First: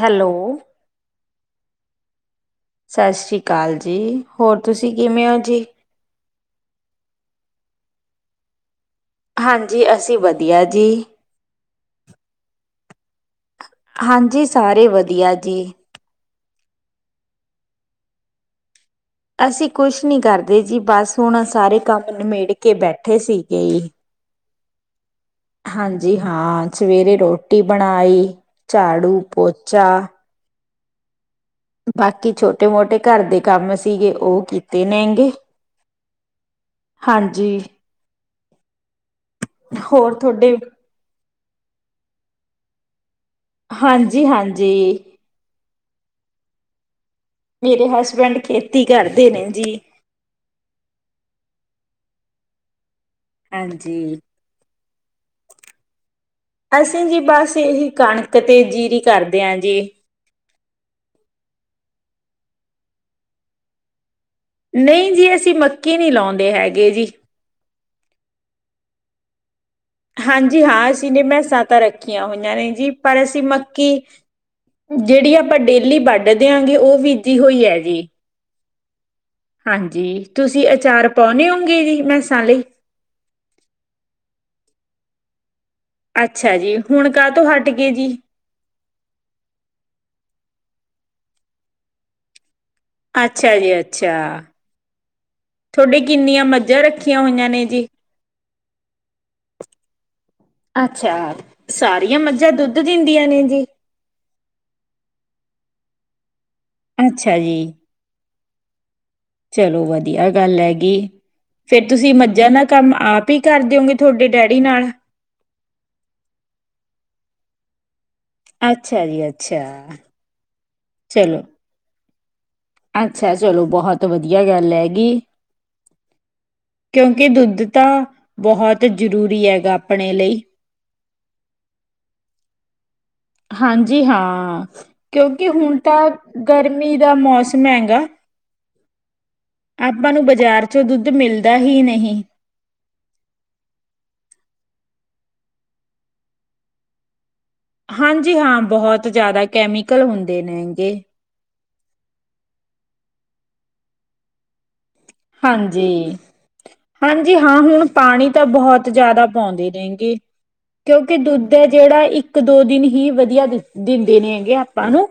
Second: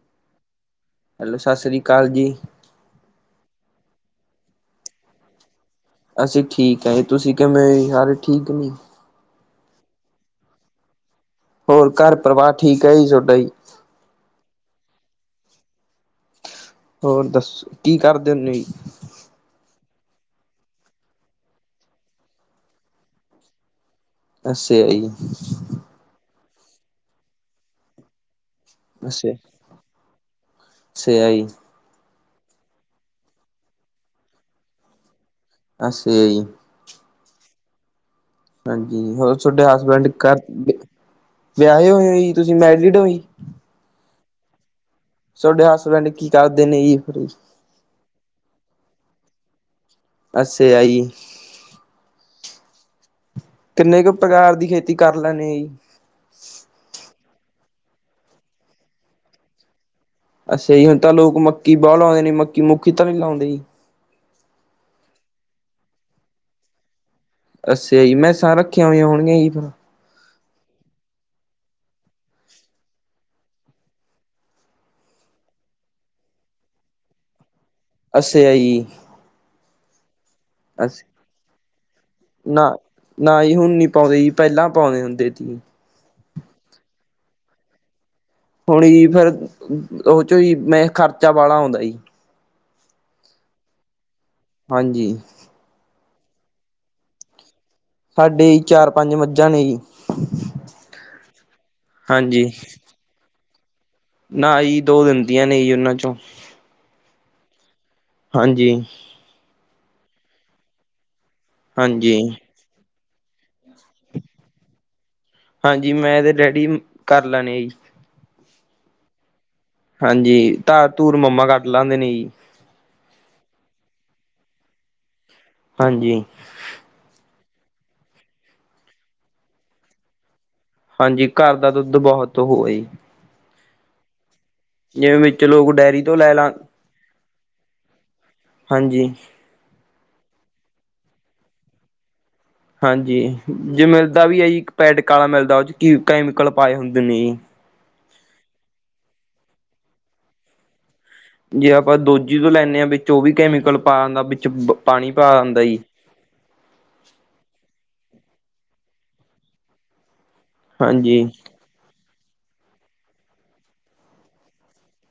Hello- hello Sat Sri ਅਕਾਲ ਜੀ। ਸਤਿ ਸ੍ਰੀ ਅਕਾਲ ਜੀ, ਹੋਰ ਤੁਸੀਂ ਕਿਵੇਂ ਹੋ ਜੀ? ਅਸੀਂ ਠੀਕ ਆਏ ਤੁਸੀਂ ਕਿਵੇਂ ਸਾਰੇ ਠੀਕ ਔ- ਹਾਂਜੀ ਅਸੀਂ ਵਧੀਆ ਜੀ। ਹੋਰ ਘਰ ਪਰਵਾਰ ਠੀਕ ਐ ਤੋਡਾ ਜੀ- ਹਾਂਜੀ ਸਾਰੇ ਵਧੀਆ ਜੀ। ਹੋਰ ਦੱਸ ਕੀ ਕਰਦੇ ਹੁੰਦੇ ਔ? ਅਸੀਂ ਕੁਛ ਨਹੀਂ ਕਰਦੇ ਜੀ ਬਸ ਹੁਣ ਸਾਰੇ ਕੰਮ ਨਿਮੇੜ ਕੇ ਬੈਠੇ ਸੀਗੇ ਏ। ਅੱਛਿਆ ਈ। ਹਾਂ, ਸਵੇਰੇ ਰੋਟੀ ਬਣਾਈ ਝਾੜੂ-ਪੋਚਾ ਅੱਛਿਆ ਹੈ।, ਬਾਕੀ ਛੋਟੇ-ਮੋਟੇ ਘੱਰ ਦੇ ਕੰਮ ਸੀਗੇ ਉਹ ਕੀਤੇ ਨੇਗੇ। ਅੱਛਿਆ ਈ। ਹਾਂਜੀ। ਹਾਂਜੀ ਹੋਰ ਤੁਹਾਡੇ ਹਸਬੈਂਡ ਹੋਰ ਘ ਤੁਹਾਡੇ, ਵਿਆਹੇ ਹੋਏ ਹੋ ਜੀ ਤੁਸੀਂ ਮੈਰੀਡ ਔ ਜੀ? ਹਾਂਜੀ-ਹਾਂਜੀ ਤੁਹਾਡੇ ਹਸਬੈਂਡ ਕੀ ਕਰਦੇ ਨੇ ਜੀ। ਮੇਰੇ ਹਸਬੈਂਡ ਖੇਤੀ ਕਰਦੇ ਨੇ ਜੀ। ਅੱਛਿਆ ਜੀ ਕਿੰਨੇ ਕੁ ਹਾਂਜੀ ਪ੍ਰਕਾਰ ਦੀ ਖੇਤੀ ਕਰ ਲੈਣੇ ਜੀ ਅਸੀਂ ਜੀ ਬ ਅਸੀ ਇਹੀ ਕਣਕ ਤੇ ਜੀਰੀ ਕਰਦੇ ਹਾਂ ਜੀ। ਅੱਛਾ ਜੀ ਹੁਣ ਤਾਂ ਲੋਕ ਮੱਕੀ ਬਹੁਤ ਲਾਦੇ ਨੇ ਮੱਕੀ ਮੁੱਖੀ ਤਾਂ ਨੀ ਲੋਦੇ ਜੀ। ਨਹੀਂ ਜੀ ਅਸੀਂ ਮੱਕੀ ਨੀ ਲਾਉਦੇ ਹੈਗੇ ਜੀ। ਅੱਛਿਆ ਜੀ ਮੈਂਸਾਂ ਰੱਖੀਆਂ ਹੋਈਆਂ ਹੋਣਗੀਆਂ ਜੀ ਫਿਰ। ਹਾਂਜੀ ਹਾਂ ਅਸੀਂ ਨੇ ਮੈਸਾਂ ਤਾਂ ਰੱਖੀਆਂ ਹੋਈਆਂ ਨੇ ਜੀ ਪਰ ਅਸੀਂ ਮੱਕੀ ਜਿਹੜੀ ਆਪਾਂ ਡੇਲੀ ਵੱਢ ਦੇ ਆਂ ਗੇ ਉਹ ਵਿਧੀ ਹੋਈ ਹੈ। ਜੀ ਅੱਛਿਆ ਜੀ। ਹਾਂਜੀ ਤੁਸੀਂ ਅੱਛਾ ਅਚਾਰ ਪਾਉਨੇ ਉਗੇ ਹਾਂਜੀ ਜੀ ਮੈਸਾਂ ਲਈ। ਨਾ ਪਾਉਂਣੇ ਹੁੰਦੇ ਜੀ। ਅੱਛਾ ਜੀ ਹੁਣ ਕਾਹ ਤੋਂ ਹਟ ਗਏ ਜੀ। ਹੁਣ ਜੀ ਫੇਰ ਉਹ ਚੋਂ ਹੀ ਮੈਂ ਖਰਚਾ ਵਾਲਾ ਆਉਂਦਾ ਜੀ। ਅੱਛਾ ਜੀ ਅੱਛਾ, ਹਾਂਜੀ। ਵੀ ਕਿੰਨੀਆਂ ਮੱਝਾਂ ਰੱਖੀਆਂ ਹੋਈਆਂ ਨੇ। ਜੀ। ਸਾਡੀ ਚਾਰ ਪੰਜ ਮੱਝਾਂ ਨੇ ਜੀ। ਅੱਛਾ ਸਾਰੀਆਂ ਹਾਂਜੀ ਮੱਝਾਂ ਦੁੱਧ ਦਿੰਦੀਆਂ ਨੇ ਜੀ। ਨਾ ਜੀ ਦੋ ਦਿੰਦੀਆਂ ਨੇ ਉਹਨਾਂ ਚੋਂ। ਅੱਛਾ ਜੀ। ਹਾਂਜੀ। ਚਲੋ ਵਧੀਆ ਗੱਲ ਹੈਗੀ ਫੇਰ ਤੁਸੀਂ ਹਾਂਜੀ ਮੱਝਾਂ ਨਾ ਕੰਮ ਆਪ ਹੀ ਕਰ ਦਿਓਗੇ ਤੁਹਾਡੇ ਡੈਡੀ ਨਾਲ। ਹਾਂਜੀ ਮੈਂ ਤੇ ਡੈਡੀ ਕਰ ਲੈਣੇ ਆ ਜੀ। ਅੱਛਾ ਜੀ ਆ ਹਾਂਜੀ ਧਾ ਤੂਰ ਮੰਮਾ ਕੱਟ ਲੈਂਦੇ ਨੇ ਜੀ। ਅੱਛਾ ਚਲੋ ਬਹੁਤ ਵਧੀਆ ਗੱਲ ਹੈਗੀ, ਹਾਂਜੀ ਕਿਉਂਕਿ ਦੁੱਧ ਤਾਂ ਬਹੁਤ ਜ਼ਰੂਰੀ ਹੈਗਾ ਆਪਣੇ ਲਈ। ਹਾਂਜੀ ਘਰ ਦਾ ਦੁੱਧ ਬਹੁਤ ਹੋ ਏ ਈ। ਹਾਂਜੀ ਹਾਂ ਵਿੱਚ ਕਿਉਂਕਿ ਲੋਕ ਹੁਣ ਡੇਅਰੀ ਤਾਂ ਤੋਂ ਲੈ ਲਾ ਗਰਮੀ ਦਾ ਮੌਸ ਮਹਿੰਗਾ ਹਾਂਜੀ। ਆਪਾਂ ਨੂੰ ਬਾਜ਼ਾਰ ਚੋਂ ਦੁੱਧ ਮਿਲਦਾ ਹੀ ਨਹੀਂ। ਹਾਂਜੀ ਜੇ ਮਿਲਦਾ ਵੀ ਹੈ ਜੀ ਇਕ ਪੇਟਕ ਆਲਾ ਮਿਲਦਾ ਉਹ ਚ ਕੀ ਕੈਮੀਕਲ ਪਾਏ ਹੁੰਦੇ ਨੇ ਜੀ। ਹਾਂਜੀ ਹਾਂ ਬਹੁਤ ਜ਼ਿਆਦਾ ਕੈਮੀਕਲ ਹੁੰਦੇ ਨੇ ਹੈਗੇ। ਜੇ ਆਪਾਂ ਦੋਜੀ ਤੋਂ ਲੈਂਦੇ ਹਾਂ ਵਿੱਚ ਉਹ ਵੀ ਕੈਮੀਕਲ ਪਾ ਆਦਾ ਵਿੱਚ ਪਾਣੀ ਪਾ ਆਂਦਾ ਜੀ। ਹਾਂਜੀ -ਹਾਂਜੀ ਹਾਂ ਹੁਣ ਪਾਣੀ ਤਾਂ ਬਹੁਤ ਜਾਦਾ ਪਾਉਂਦੇ ਨੇਗੇ ਕਿਉਂਕਿ ਹਾਂਜੀ ਦੁੱਧ ਹੈ ਜਿਹੜਾ ਇ ਇੱਕ ਦੋ ਦਿਨ ਹੀ ਵਧੀਆ ਦਿੰਦੇ ਨੇ ਹੈਗੇ ਆਪਾਂ ਨੂੰ।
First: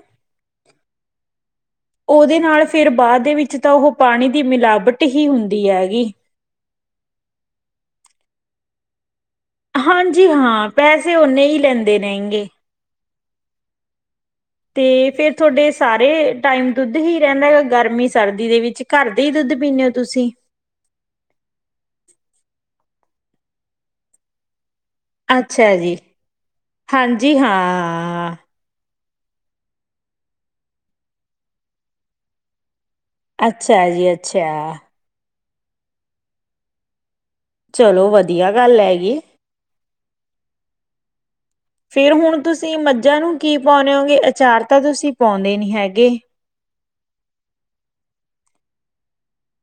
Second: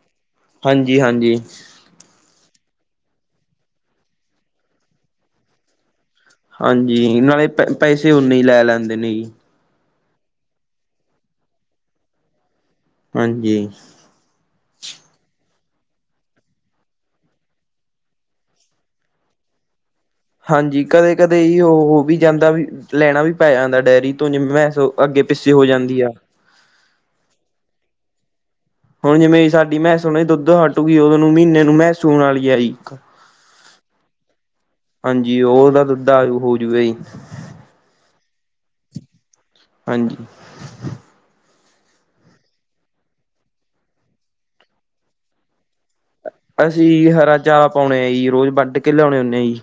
ਹਾਂਜੀ ਹਾਂਜੀ ਉਹਦੇ ਨਾਲ ਫਿਰ ਬਾਅਦ ਦੇ ਵਿੱਚ ਤਾਂ ਉਹ ਪਾਣੀ ਦੀ ਮਿਲਾਵਟ ਹੀ ਹੁੰਦੀ ਹੈਗੀ। ਹਾਂਜੀ ਨਾਲੇ ਪ ਪੈਸੇ ਓਨੇ ਹੀ ਲੈ ਲੈਂਦੇ ਨੇ ਜੀ। ਹਾਂਜੀ ਹਾਂ ਪੈਸੇ ਓਨੇ ਹੀ ਲੈਂਦੇ ਰਹਿਣਗੇ। ਹਾਂਜੀ। ਤੇ ਫੇਰ ਤੁਹਾਡੇ ਸਾਰੇ ਟਾਈਮ ਦੁੱਧ ਹੀ ਰਹਿੰਦਾ ਹੈ ਗਰਮੀ ਸਰਦੀ ਦੇ ਵਿੱਚ ਘਰ ਦੇ ਹੀ ਦੁ ਦੁੱਧ ਪੀਨੇ ਹਾਂਜੀ। ਕਦੇ-ਕਦੇ ਏਹੀਓ ਹੋ ਵੀ ਜਾਂਦਾ ਵੀ ਲੈਣਾ ਵੀ ਪੈ ਜਾਂਦਾ, ਡੈਅਰੀ ਤੋ, ਜਿਵੇਂ, ਮੈਹਸੋ ਅੱਗੇ- ਪਿੱਛੇ ਹੋ ਅੱਛਾ ਜੀ ਜਾਂਦੀ ਆ। ਹਾਂਜੀ, ਹਾ, ਹਾਂ ਆਆ ਹੁਣ ਜਿਵੇਂ, ਸਾਡੀ ਮਹਿਸੋਣ ਦੁੱਧ ਹਟੂਗੀ, ਓਹਦੁਨੁੰ ਨੂੰ ਮਹੀਨੇ ਨੂੰ ਮ੍ਹੈਸ ਸੂਣ ਵਾਲੀ ਆਈ ਅੱਛਾ ਜੀ-ਅੱਛਾ। ਹਾਂਜੀ। ਉਹ ਤਾਂ, ਦੱਦਾ, ਆ ਹੋਜੂਵੇ ‌। ਚਲੋ, ਵਧੀਆ ਗੱਲ ਹੈਗੀ। ਹਾਂਜੀ। ਫਿਰ, ਹੁਣ ''ਤੁਸੀਂ ਮੱਝਾਂ ਨੂੰ ਕੀ ਪਾਉਂਨੇ ਹੋਗੇ? ਅਚਾਰ ਤਾਂ, ਤੁਸੀਂ ਪਾਉਂਦੇ ਨੀ ਹੈਗੇ। ਸੀ ਹਰਾ ਚਾਰਾ ਪਾਉਣੇ ਆ ਜੀ, ਰੋਜ਼ ਵੱਢ- ਕੇ ਲਿਆਉਣੇ ਹੇ ਜੀ।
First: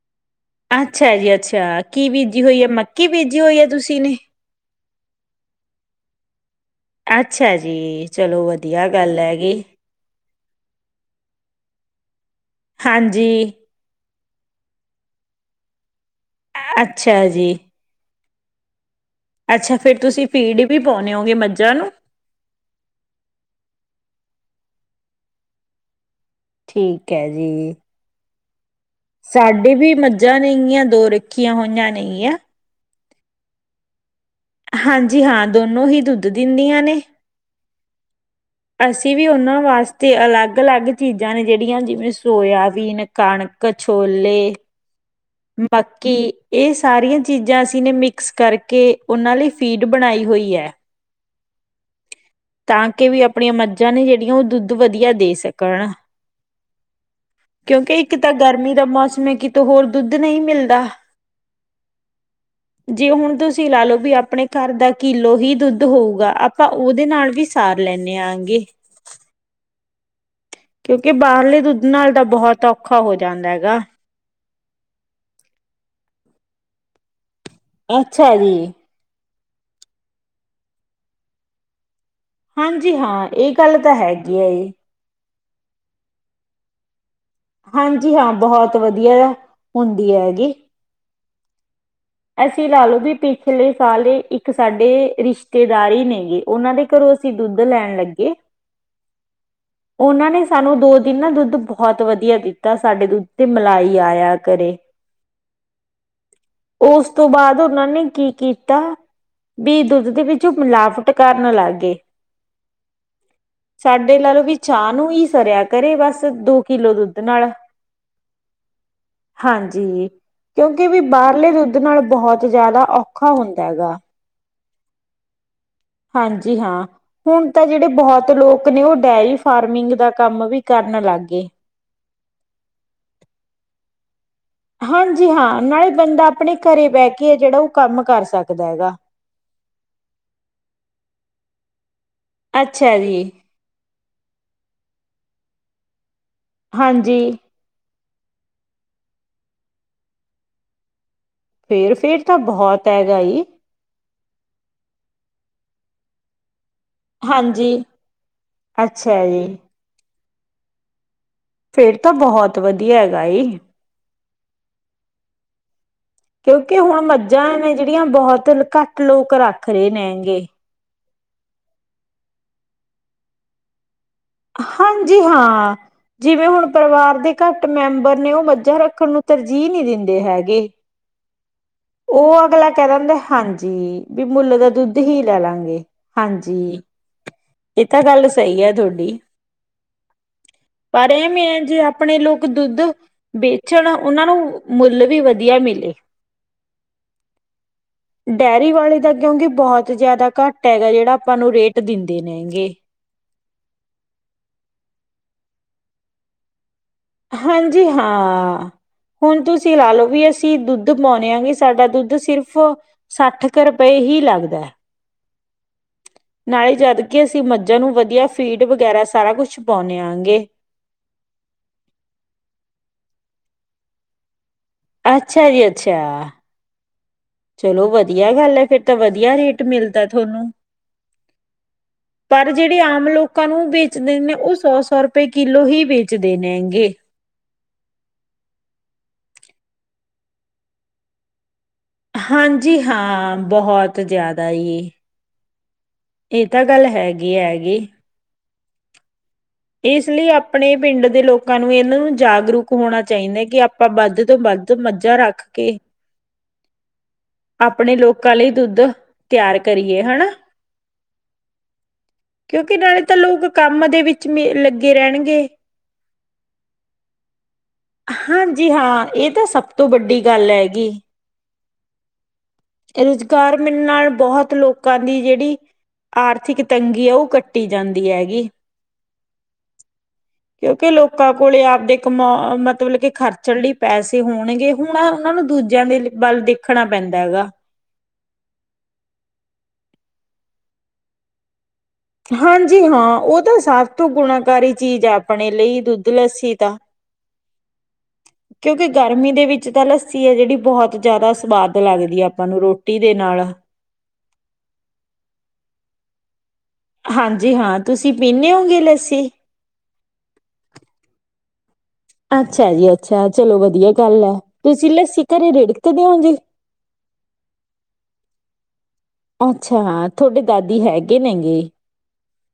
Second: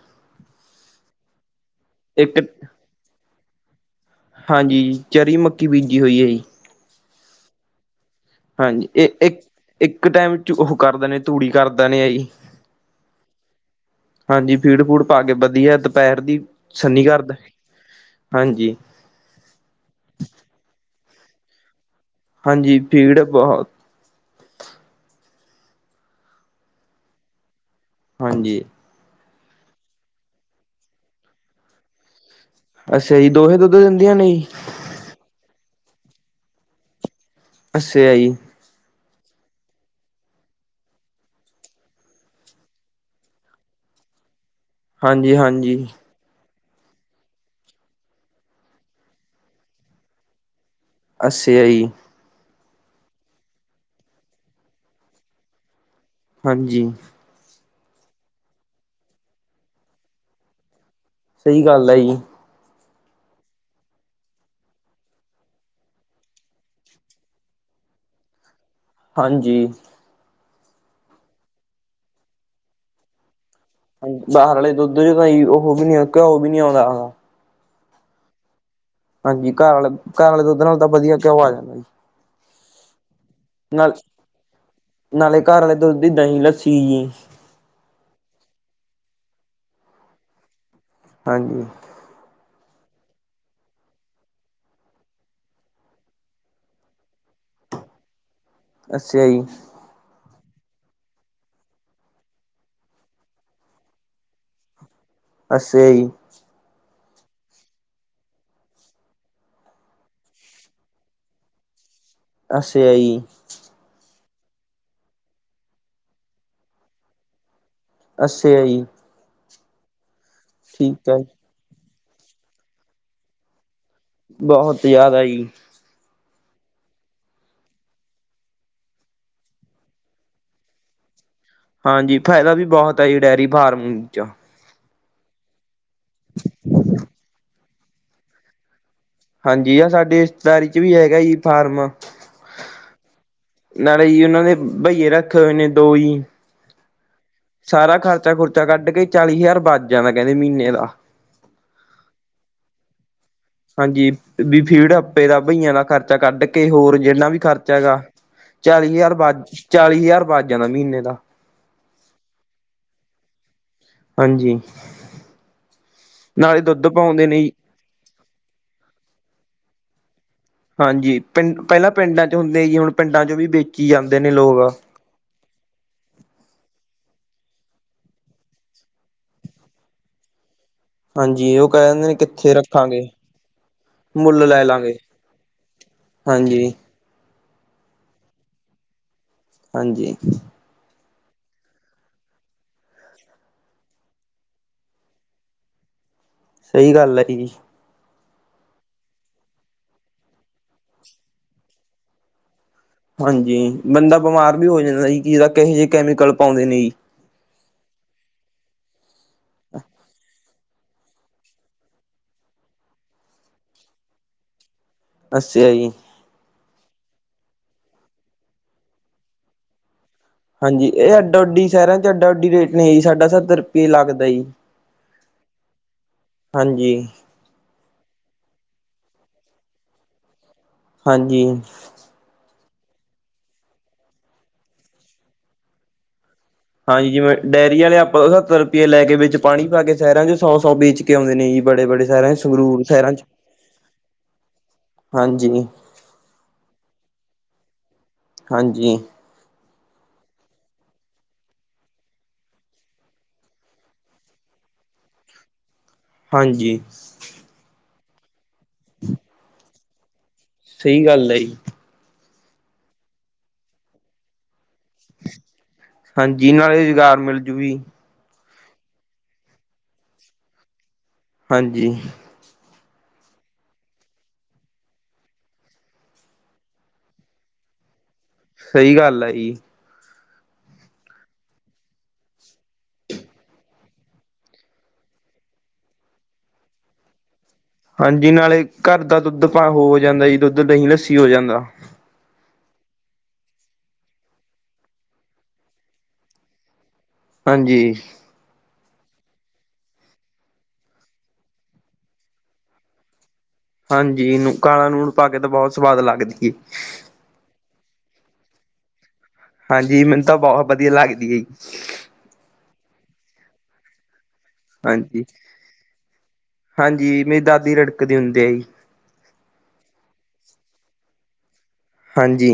ਅੱਛਾ ਜੀ-ਅੱਛਾ! ਕੀ ਇੱਕ ਬੀਜੀ ਹੋਈ ਹੈ? ਮੱਕੀ ਬੀਜੀ ਹੋਈ ਹੈ, ਤੁਸੀਂ ਨੇ? ਹਾਂਜੀ ਚਰੀ ਮੱਕੀ ਬੀਜੀ ਹੋਈ ਹੈ, ਜੀ। ਅੱਛਾ ਜੀ। ਚਲੋ ਵਧੀਆ ਹਾਂਜੀ, ਗੱਲ ਹੈਗੀ ਇਹ-ਇੱਕ-ਇੱਕ, ਟਾਈਮ'ਚ ਉਹ ਕਰਦਾ ਨੇ, ਤੂੜੀ ਕਰਦਾ ਨੇ ਆ ਜੀ। ਹਾਂਜੀ। ਹਾਂਜੀ ਫੀਡ- ਫੂਡ ਪਾਕੇ ਵਧੀਆ ਦੁਪਹਿਰ ਦੀ ਸੰਨੀ ਅੱਛਾ ਘਰਦਾ। ਜੀ ਹਾਂਜੀ। ਅੱਛਾ, ਫੇਰ, ਤੁਸੀਂ ਫੀੜ ਵੀ ਪਾਉਂਨੇ ਹੋਂਗੇ ਮੱਝਾਂ ਨੂੰ? ਹਾਂਜੀ! ਭੀੜ, ਬਹੁ ਠੀਕ ਹੈ, ਜੀ। ਹਾਂਜੀ। ਸਾਡੀੇ ਵੀ, ਮੱਝਾਂ ਨਹੀਂਆਂ, ਦੋ ਰੱਖੀਆਂ ਹੋਈਆਂ ਨੲਈਆਂ ਅੱਛਾ ਜੀ। ਦੋਹੇ, ਦੁੱਧ ਦਿੰਦੀਆਂ ਨਹੀਂ? ਨੂੰ, ਹੀ ਦੁੱਧ ਦਿੰਦੀਆਂ ਨੇ। ਅੱਛੇ-ਆ-ਜੀ। ਅਸੀਂ ਵੀ, ਉਹਨਾਂ ਵਾਸਤੇ ਅਲੱਗ-ਅਲੱਗ ਚੀਜ਼ਾਂ ਨੇ, ਜਿਹੜੀਆਂ ਜਿਵੇਂ ਸੋਇਆਬੀਨ, ਕਣਕ ਛੋਲੇੇ ਹਾਂਜੀ- ਹਾਂਜੀ। 'ਇਹ ਸਾਰੀਆਂ ਚੀਜ਼ਾਂ ਅਸੀਂ ਨੇ ਮਿਕਸ ਕਰਕੇ, ਉਹਨਾਂ ਲਈ ਫੀਡ ਬਣਾਈ ਹੋਈ ਹੈ। ਅਸਿਆਈ ਤਾਂ, ਕਿ, ਵੀ ਆਪਣੀਆਂ ਮੱਝਾਂ ਨੇ, ਜਿਹੜੀਆਂ ਉਹ ਦੁੱਧ ਵਧੀਆ ਦੇ ਸਕਣ। ਹਾਂਜੀ। ਕਿਉਂਕਿ, ਇੱਕ ਤਾਂ ਗਰਮੀ ਦਾ ਮੌਸਮ ਹੈ, ਕਿਤੋ ਹੋਰ, ਦੁੱਧ ਨਹੀਂ ਮਿਲਦਾ। ਸਹੀ ਗੱਲ ਹੈ ਜੀ। ਜੇ, ਹੁਣ ਤੁਸੀਂ ਲਾਲੋ ਵੀ, ਆਪਣੇ ਘਰ ਦਾ ਕਿਲੋ ਹੀ ਦੁੱਧ ਹੋਊਗਾ ਆਪਾਂ ਉਹਦੇ ਨਾਲ ਵੀ, ਸਾਰ ਲੈੇਨੇ ਆਗੇ ਹਾਂਜੀ। ਕਿਉਂਕਿ ਬਾਹਰਲੇ ਦੁੱਧ ਨਾਲ ਤਾਂ, ਬਹੁਤ ਔਖਾ ਹੋ ਜਾਂਦਾ ਹੈਗਾ। ਬਾਹਰ ਵਾਲੇ ਦੁੱਧ'ਚ ਤਾਂ, ਉਹ, ਵੀ, ਨੀ ਘਿਓ ਵੀ ਨੀ ਆਉਂਦਾਗਾ। ਅੱਛਾ ਜੀ! ਹਾਂਜੀ, ਘਰ ਆਲ, ਘਾਰਾਲੇ ਦੁੱਧ ਨਾਲ ਤਾਂ ਵਧੀਆ ਘਿਉ ਆ ਜਾ ਹਾਂਜੀ, ਹਾਂ, ਇਹ ਗੱਲ ਤਾਂ ਹੈਗੀ ਹੈ, ਜੀ। ਨਾਲੇ ਘਰ ਵਾਲੇ ਦੁੱਧ ਦੀ ਦਹੀਂ, ਲੱਸੀ ਹਾਂਜੀ, ਹਾਂ। ਬਹੁਤ ਵਧੀਆ ਹੁੰਦੀ ਹੈਗੀ। ਹਾਂਜੀ। ਅਸੀਂ ਲਾ ਲਓ ਵੀ, ਪਿਛਲੇ ਸਾਲ ਇੱਕ ਸਾਡੇ ਰਿਸ਼ਤੇਦਾਰੀ ਨੇਗੇ ਉਹਨਾਂ ਦੇ ਘਰੋਂ ਅਸੀਂ ਦੁੱਧ ਲੈਣ ਲੱਗੇ। ਅੱਸਯਾ ਜੀ। ਉਹਨਾਂ ਨੇ ਸਾਨੂੰ ਦੋ ਦਿਨ ਨਾ 'ਦੁੱਧ' ਬਹੁਤ ਵਧੀਆ ਦਿੱਤਾ, ਸਾਡੇ ਦੁੱਧ ਤੇ ਮਲਾਈ ਆਇਆ ਕਰੇ। ਅੱਸਯਾ ਜੀ ਓਸ ਤੋਂ, ਬਾਅਦ ਉਹਨਾਂ ਨੇ ਕੀ ਕੀਤਾ ਵੀ ਦੁੱਧ ਦੇ ਵਿੱਚ ਮਿਲਾਵਟ ਕਰਨ ਲੱਗ ਗਏ ਅੱਛਾ ਜੀ ਸਾਡੇ ਲਾ ਲਓ ਵੀ ਚਾਹ ਨੂੰ ਹੀ ਸਰਿਆ ਕਰੇ ਬਸ ਦੋ ਕਿੱਲੋ ਦੁੱਧ ਨਾਲ ਅੱਛਾ ਜੀ ਹਾਂਜੀ ਕਿਉਂਕਿ ਵੀ ਠੀਕ ਹੈ ਬਾਹਰ ਨਾਲ ਬਹੁਤ ਜਿਆਦਾ ਔਖਾ ਹੁੰਦਾ ਹੈਗਾ ਬਹੁਤ ਜ਼ਿਆਦਾ ਜੀ ਹਾਂਜੀ ਹਾਂ ਹੁਣ ਤਾਂ ਜਿਹੜੇ ਬਹੁਤ ਲੋਕ ਨੇ ਉਹ ਡੇਰੀ ਫਾਰਮਿੰਗ ਦਾ ਕੰਮ ਵੀ ਕਰਨ ਲੱਗ ਗਏ ਹਾਂਜੀ ਫਾਇਦਾ ਵੀ ਬਹੁਤ ਆ ਜੀ ਡੇਅਰੀ ਫਾਰਮ ਚ ਹਾਂਜੀ ਹਾਂ ਨਾਲੇ ਬੰਦਾ ਆਪਣੇ ਘਰੇ ਬਹਿ ਕੇ ਆ ਜਿਹੜਾ ਉਹ ਕੰਮ ਕਰ ਸਕਦਾ ਹੈਗਾ ਹਾਂਜੀ ਆ ਸਾਡੇ ਰਿਸ਼ਤੇਦਾਰੀ ਚ ਵੀ ਹੈਗਾ ਹੀ ਫਾਰਮ ਅੱਛਾ ਜੀ ਨਾਲੇ ਹੀ ਉਹਨਾਂ ਦੇ ਬਹਈਏ ਰੱਖੇ ਹੋਏ ਨੇ ਦੋ ਹੀ ਹਾਂਜੀ। ਸਾਰਾ ਖਰਚਾ ਖ਼ੁਰਚਾ ਕੱਢ ਕੇ ਚਾਲੀ ਹਜ਼ਾਰ ਬਚ ਜਾਂਦਾ ਕਹਿੰਦੇ ਮਹੀਨੇ ਦਾ ਫੇਰ- ਫੇਰ ਤਾਂ ਬਹੁਤ ਹੈਗਾ ਜੀ ਵੀ ਫੀਡ ਆਪੇ ਦਾ ਬਈਆਂ ਦਾ ਖਰਚਾ ਕੱਢ ਕੇ ਕਿਹੇ ਹੋਰ ਜਿੰਨਾ ਵੀ ਖਰਚਾ ਹਾਂਜੀ ਹੈਗਾ ਚਾਲੀ ਹਜ਼ਾਰ ਅੱਛਾ ਬਾਜ ਜੀ ਚਾਲੀ ਹਜ਼ਾਰ ਬਚ ਜਾਂਦਾ ਮਹੀਨੇ ਦਾ ਫੇਰ ਤਾਂ ਬਹੁਤ ਵਧੀਆ ਹੈਗਾ ਹਾਂਜੀ। ਨਾਲੇ ਕਿਉਂਕਿ ਦੁੱਧ ਹੁਣ ਪਾਉਂਦੇ ਮੱਝਾਂ ਜੀ ਨੇ ਜਿਹੜੀਆਂ ਬਹੁਤ ਘੱਟ ਲੋਕ ਰੱਖ ਰਹੇ ਨੇ ਹੈਂਗੇ। ਹਾਂਜੀ ਪਿੰਡ, ਪਹਿਲਾਂ ਪਿੰਡਾਂ ਚ ਹੁੰਦੇ ਜੀ ਹੁਣ ਪਿੰਡਾਂ ਚ ਵੀ ਬੇਚੀ ਜਾਨ ਹਾਂਜੀ ਹਾਂ। ਜਿਵੇਂ ਹੁਣ ਪਰਿਵਾਰ ਦੇ ਘੱਟ ਮੈਂਬਰ ਨੇ। ਉਹ ਮੱਝਾਂ ਰੱਖਣ ਨੂੰ ਤਰਜੀਹ ਨਹੀਂ ਦਿੰਦੇ ਹੈਗੇ। ਹਾਂਜੀ ਉਹ ਕਹਿ ਦਿੰਦੇ ਨੇ ਉਹ ਕਿੱਥੇ ਅਗਲਾ ਕਹਿ ਰੱਖਾਂਗੇ ਦਿੰਦਾ ਹਾਂਜੀ ਵੀ ਮੁੱਲ ਲੈ ਦਾ ਲਾਂਗੇ ਦੁੱਧ ਹੀ ਲੈ ਲਾਂਗੇ। ਹਾਂਜੀ। [inaudible] ਇਹ ਤਾਂ ਗੱਲ ਸਹੀ ਹੈ ਥੋਡੀ। ਹਾਂਜੀ। ਪਰ ਐ ਵੈ ਜੇ ਆਪਣੇ ਲੋਕ ਦੁੱਧ ਬੇਚਣ ਉਹਨਾਂ ਨੂੰ ਮੁੱਲ ਵੀ ਵਧੀਆ ਮਿਲੇ। [inaudible] ਸਹੀ ਗੱਲ ਐ ਕੀ ਜੀ। ਡੇਅਰੀ ਵਾਲੇ ਦਾ ਕਿਉਂਕਿ ਬਹੁਤ ਜਿਆਦਾ ਘੱਟ ਹੈਗਾ। ਜਿਹੜਾ ਆਪਾਂ ਨੂੰ ਰੇਟ ਦਿੰਦੇ ਨੇ ਗੇ। ਹਾਂਜੀ ਬੰਦਾ ਬਿਮਾਰ ਵੀ ਹੋ ਜਾਂਦਾ ਜੀ ਕਿ ਪਤਾ ਕਿਹੋ ਜਿਹੇ ਕੈਮੀਕਲ ਪਾਉਂਦੇ ਨੇ ਜੀ। ਹਾਂਜੀ ਹਾਂ। ਹੁਣ ਤੁਸੀਂ ਲਾ ਲਓ ਵੀ ਅਸੀ ਅਸੀਂ ਦੁੱਧ ਪਾਉਂਨੇ ਆ ਸਾਡਾ ਦੁੱਧ ਸਿਰਫ਼ ਸੱਠ ਕੁ ਰੁਪਏ ਹੀ ਲੱਗਦਾ। ਅਸ਼ਾ ਜੀ। ਨਾਲੇ ਜਦ ਕੇ ਅਸੀਂ ਮੱਝਾਂ ਨੂੰ ਵਧੀਆ ਫੀਡ ਵਗੈਰਾ ਸਾਰਾ ਕੁਛ ਪਾਉਂਨੇ ਆਾਂ। ਹਾਂਜੀ ਇਹ ਐਡਾ- ਅਡੀ ਸ਼ਹਿਰਾਂ ਚ ਐਡਾ- ਅਡੀ ਰੇਟ ਨੀ ਹੈ ਜੀ ਸਾਡਾ ਸੱਤਰ ਰੁਪਏ ਲੱਗਦਾ ਜੀ। ਅੱਛਾ ਜੀ ਅੱਛਾ ਹਾਂਜੀ ਚਲੋ ਵਧ ਵਧੀਆ ਗੱਲ ਏ ਫੇਰ ਤੇ ਵਧੀਆ ਰੇਟ ਮਿਲਦਾ ਥੋਹਨੂ। ਹਾਂਜੀ। ਜਿਹੜੇ ਆਮ ਲੋਕਾਂ ਨੂੰ ਵੇਚਦੇ ਨੇ ਉਹ ਸੌ -ਸੌ ਰੁਪਏ ਕਿਲੋ ਹੀ ਵੇਚਦੇ ਨੇਗੇ। ਹਾਂਜੀ ਜਿਵੇਂ ਡੇਅਰੀ ਆਲੇ ਆਪ ਤੋਂ ਸੱਤਰ ਰੁਪਏ ਲੈ ਕੇ ਵਿੱਚ ਪਾਣੀ ਪਾ ਕੇ ਸ਼ਹਿਰਾਂ ਚ ਸੌ -ਸੌ ਬੇਚ ਕੇ ਆਉਂਦੇ ਨੇ ਜੀ। ਬੜੇ- ਬੜੇ ਸ਼ਹਿਰਾਂ ਹਾਂਜੀ ਸੰਗਰੂਰ ਸ਼ਹਿਰਾਂ ਚ, ਹਾਂ ਬਹੁਤ ਜ਼ਿਆਦਾ ਜੀ ਹਾਂਜੀ। ਇਹ ਤਾਂ ਗੱਲ ਹੈਗੀ- ਹੈਗੀ। ਹਾਂਜੀ। ਇਸ ਲਈ ਆਪਣੇ ਪਿੰਡ ਦੇ ਲੋਕਾਂ ਨੂੰ ਇਹ ਨੂੰ ਜਾਗਰੂਕ ਹੋਣਾ ਚਾਹੀਦਾ ਕਿ ਆਪਾਂ ਬਧ ਤੋਂ ਬਧ ਅ ਮੱਝਾਂ ਰੱਖ ਕੇ ਹਾਂਜੀ। ਕੱਲ ਲਈ ਦੁੱਧ ਤਿਆਰ ਕਰੀਏ ਹਨਾ। ਸਹੀ ਗੱਲ ਐ ਜੀ। ਕਿਉਂਕਿ ਨਾਲੇ ਤਾਂ ਲੋਕ ਕੰਮ ਦੇ ਵਿੱਚ ਲੱਗੇ ਰਹਿਣਗੇ। ਹਾਂਜੀ ਨਾਲੇ ਰੁਜ਼ਗਾਰ ਮਿਲਜੂ ਜੀ ਹਾਂਜੀ, ਜੀ ਹਾਂ, ਇਹ ਤਾਂ ਸਭ ਤੋਂ ਵੱਡੀ ਗੱਲ ਐ ਗੀ। ਹਾਂਜੀ। ਰੁਜ਼ਗਾਰ ਮਿਲ ਨਾਲ ਬਹੁਤ ਲੋਕਾਂ ਦੀ ਜਿਹੜੀ ਆਰਥਿਕ ਤੰਗੀ ਆ ਉਹ ਕੱਟੀ ਜਾਂਦੀ। ਹੈਗੀ ਸਈ ਗੱਲ ਆ ਜੀ। ਕਿਉਂਕਿ ਲੋਕਾਂ ਕੋਲ ਆਪਦੇ ਕਮਾ ਮਤਲਬ ਕਿ ਖਰਚਣ ਲਈ ਪੈਸੇ ਹੋਣਗੇ ਹੁਣ ਉਹਨਾਂ ਨੂੰ ਦੂਜਿਆਂ ਦੇ ਵੱਲ ਦੇਖਣਾ ਪੈਂਦਾ ਗਾ। ਹਾਂਜੀ, ਨਾਲੇ ਘਰ ਦਾ ਦੁੱਧ ਪਾ ਹੋ ਜਾਂਦਾ ਜੀ। ਦੁੱਧ ਦਹੀਂ ਲੱਸੀ ਹੋ ਜਾਂਦਾ। ਹਾਂਜੀ ਹਾਂ, ਉਹ ਤਾਂ ਸਭ ਤੋਂ ਗੁਣਾਕਾਰੀ ਚੀਜ਼ ਐ ਆਪਣੇ ਲਈ ਦੁੱਧ ਲੱਸੀ ਤਾਂ। ਹਾਂਜੀ। ਕਿਉਂਕਿ ਗਰਮੀ ਦੇ ਵਿੱਚ ਤਾਂ ਲੱਸੀ ਐ ਜਿਹੜੀ ਬਹੁਤ ਜ਼ਿਆਦਾ ਸਵਾਦ ਲੱਗਦੀ ਐ ਆਪਾਂ ਨੂੰ ਰੋਟੀ ਦੇ ਨਾਲ। ਹਾਂਜੀ। ਇਹਨੂੰ ਕਾਲਾ ਨੂਣ ਪਾ ਕੇ ਤੇ ਬਹੁਤ ਸਵਾਦ ਲੱਗਦੀ ਏ। ਹਾਂਜੀ ਹਾਂ, ਤੁਸੀਂ ਪੀਂਨੇ ਓ ਗੇ ਲੱਸੀ? ਹਾਂਜੀ। ਮੈਨੂੰ ਤਾਂ ਬਹੁਤ ਵਧੀਆ ਲੱਗਦੀ ਐ ਜੀ। ਅੱਛਾ ਜੀ ਅੱਛਾ, ਚਲੋ ਵਧੀਆ ਗੱਲ ਐ। ਹਾਂਜੀ-ਹਾਂਜੀ, ਮੇਰੀ ਦਾਦੀ ਰਿੜਕ ਦੀ ਹੁੰਦੀ ਆ ਜੀ। ਅੱਛਾ, ਥੋਡੇ ਦਾਦੀ ਹੈਗੇ ਨੇ ਗੇ। ਹਾਂਜੀ।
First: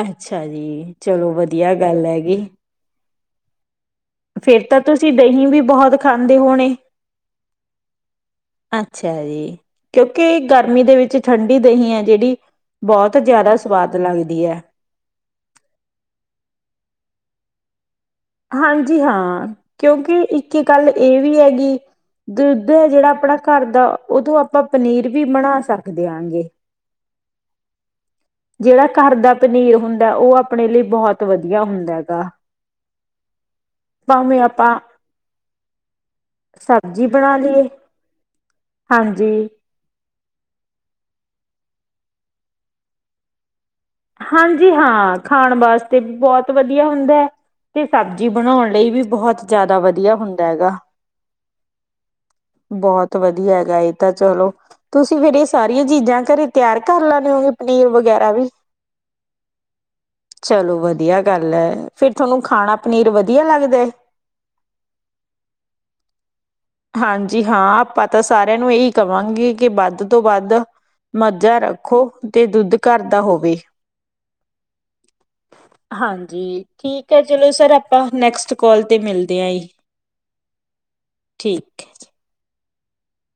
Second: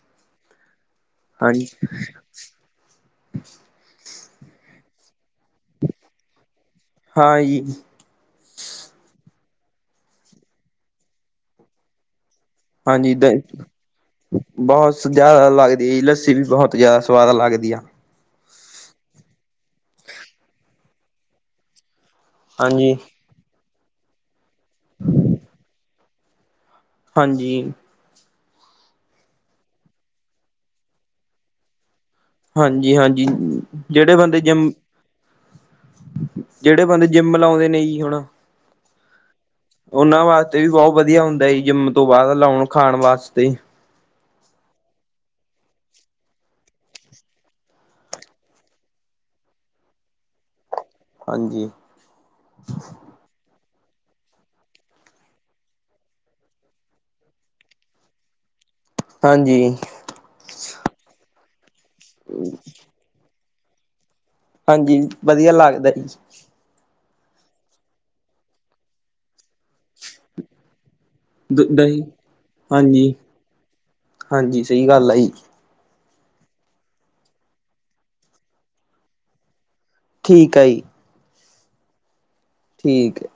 ਅੱਛਾ ਜੀ, ਚਲੋ ਹਾਂਜੀ ਵਧੀਆ ਗੱਲ ਐ ਗੀ। ਫਿਰ ਤਾਂ ਤੁਸੀਂ ਦਹੀਂ ਵੀ ਬਹੁਤ ਖਾਂਦੇ ਹੋਣੇ। ਹਾਂ ਜੀ ਅੱਛਾ ਜੀ, ਕਿਉਂਕਿ ਗਰਮੀ ਦੇ ਵਿੱਚ ਠੰਡੀ ਦਹੀਂ ਐ ਜਿਹੜੀ। ਹਾਂਜੀ ਬਹੁਤ ਦ ਜ਼ਿਆਦਾ ਸਵਾਦ। ਲੱਗਦੀ ਹੈ ਬਹੁਤ ਜ਼ਿਆਦਾ ਲੱਗਦੀ ਆ ਜੀ ਲੱਸੀ ਵੀ ਬਹੁਤ ਜਿਆਦਾ ਸਵਾਦ ਲੱਗਦੀ ਆ। ਹਾਂਜੀ ਹਾਂ, ਕਿਉਂਕਿ ਇੱਕ ਗੱਲ ਇਹ ਵੀ ਐ ਗੀ। ਦੁੱਧ ਐ ਹਾਂਜੀ। ਜਿਹੜਾ ਆਪਣਾ ਘਰ ਦਾ ਉਹ ਤੋਂ ਆਪਾਂ ਪਨੀਰ ਵੀ ਬਣਾ ਸਕਦੇ ਆ ਗੇ। ਹਾਂਜੀ। ਜਿਹੜਾ ਘਰ ਦਾ ਪਨੀਰ ਹੁੰਦਾ। ਉਹ ਆਪਣੇ ਲਈ ਬਹੁਤ ਵਧੀਆ ਹੁੰਦਾ। ਹੈਗਾ ਹਾਂਜੀ-ਹਾਂਜੀ, ਜਿਹੜੇ ਭਾਵੇਂ ਬੰਦੇ ਜਿੰਮ। ਆਪਾਂ ਜਿਹੜੇ ਬੰਦੇ ਸਬਜ਼ੀ ਜਿੰਮ ਬਣਾ ਲਈਏ ਲਾਉਂਦੇ ਨੇ ਜੀ ਹੁਣ ਹਾਂਜੀ। ਉਹਨਾਂ ਵਾਸਤੇ ਵੀ ਬਹੁਤ ਵਧੀਆ ਹੁੰਦਾ ਜੀ ਜਿੰਮ ਤੋਂ ਬਾਅਦ ਲਾਉਣ ਖਾਣ ਵਾਸਤੇ। ਹਾਂਜੀ ਹਾਂ, ਖਾਣ ਵਾਸਤੇ ਬਹੁਤ ਵਧੀਆ ਹੁੰਦਾ। ਤੇ ਸਬਜ਼ੀ ਬਣਾਉਣ ਲਈ ਵੀ ਬਹੁਤ ਜ਼ਿਆਦਾ ਵਧੀਆ ਹੁੰਦਾ ਗਾ। ਹਾਂਜੀ। ਬਹੁਤ ਵਧੀਆ। ਗਾ ਇਹ ਤਾਂ ਚਲੋ ਤੁਸੀਂ ਫੇਰ ਇਹ ਸਾਰੀਆਂ ਚੀਜ਼ਾਂ ਘਰੇ ਤਿਆਰ ਕਰ ਲੈਣੇ ਓ ਗੇ ਪਨੀਰ ਵਗੈਰਾ ਵੀ। ਹਾਂਜੀ, ਚਲੋ ਵਧੀਆ ਗੱਲ ਐ ਫਿਰ ਤੁਹਾਨੂੰ ਖਾਣਾ ਪਨੀਰ ਵਧੀ ਆ ਲੱਗਦਾ। ਹਾਂਜੀ, ਵਧੀਆ ਲੱਗਦਾ ਜੀ। ਹਾਂਜੀ ਹਾਂ, ਆਪਾਂ ਤਾਂ ਸਾਰਿਆਂ ਨੂੰ ਇਹੀ ਕਬਾ ਗੇ ਕਿ ਵੱਧ ਤੋਂ ਵੱਧ। ਮੱਝਾ ਰੱਖੋ ਦਹੀਂ ਤੇ ਦੁੱਧ ਘਰ ਹਾਂਜੀ, ਦਾ ਹੋਵੇ। ਹਾਂਜੀ ਸਹੀ ਗੱਲ ਆ ਜੀ ਹਾਂਜੀ ਠੀਕ ਐ। ਚਲੋ ਸਰ ਆਪਾਂ ਨੈਕਸਟ ਕੋਲ ਤੇ ਮਿਲਦੇ ਆ ਜੀ। ਠੀਕ ਆ ਜੀ। ਠੀਕ ਐ ਜੀ। ਠੀਕ ਐ।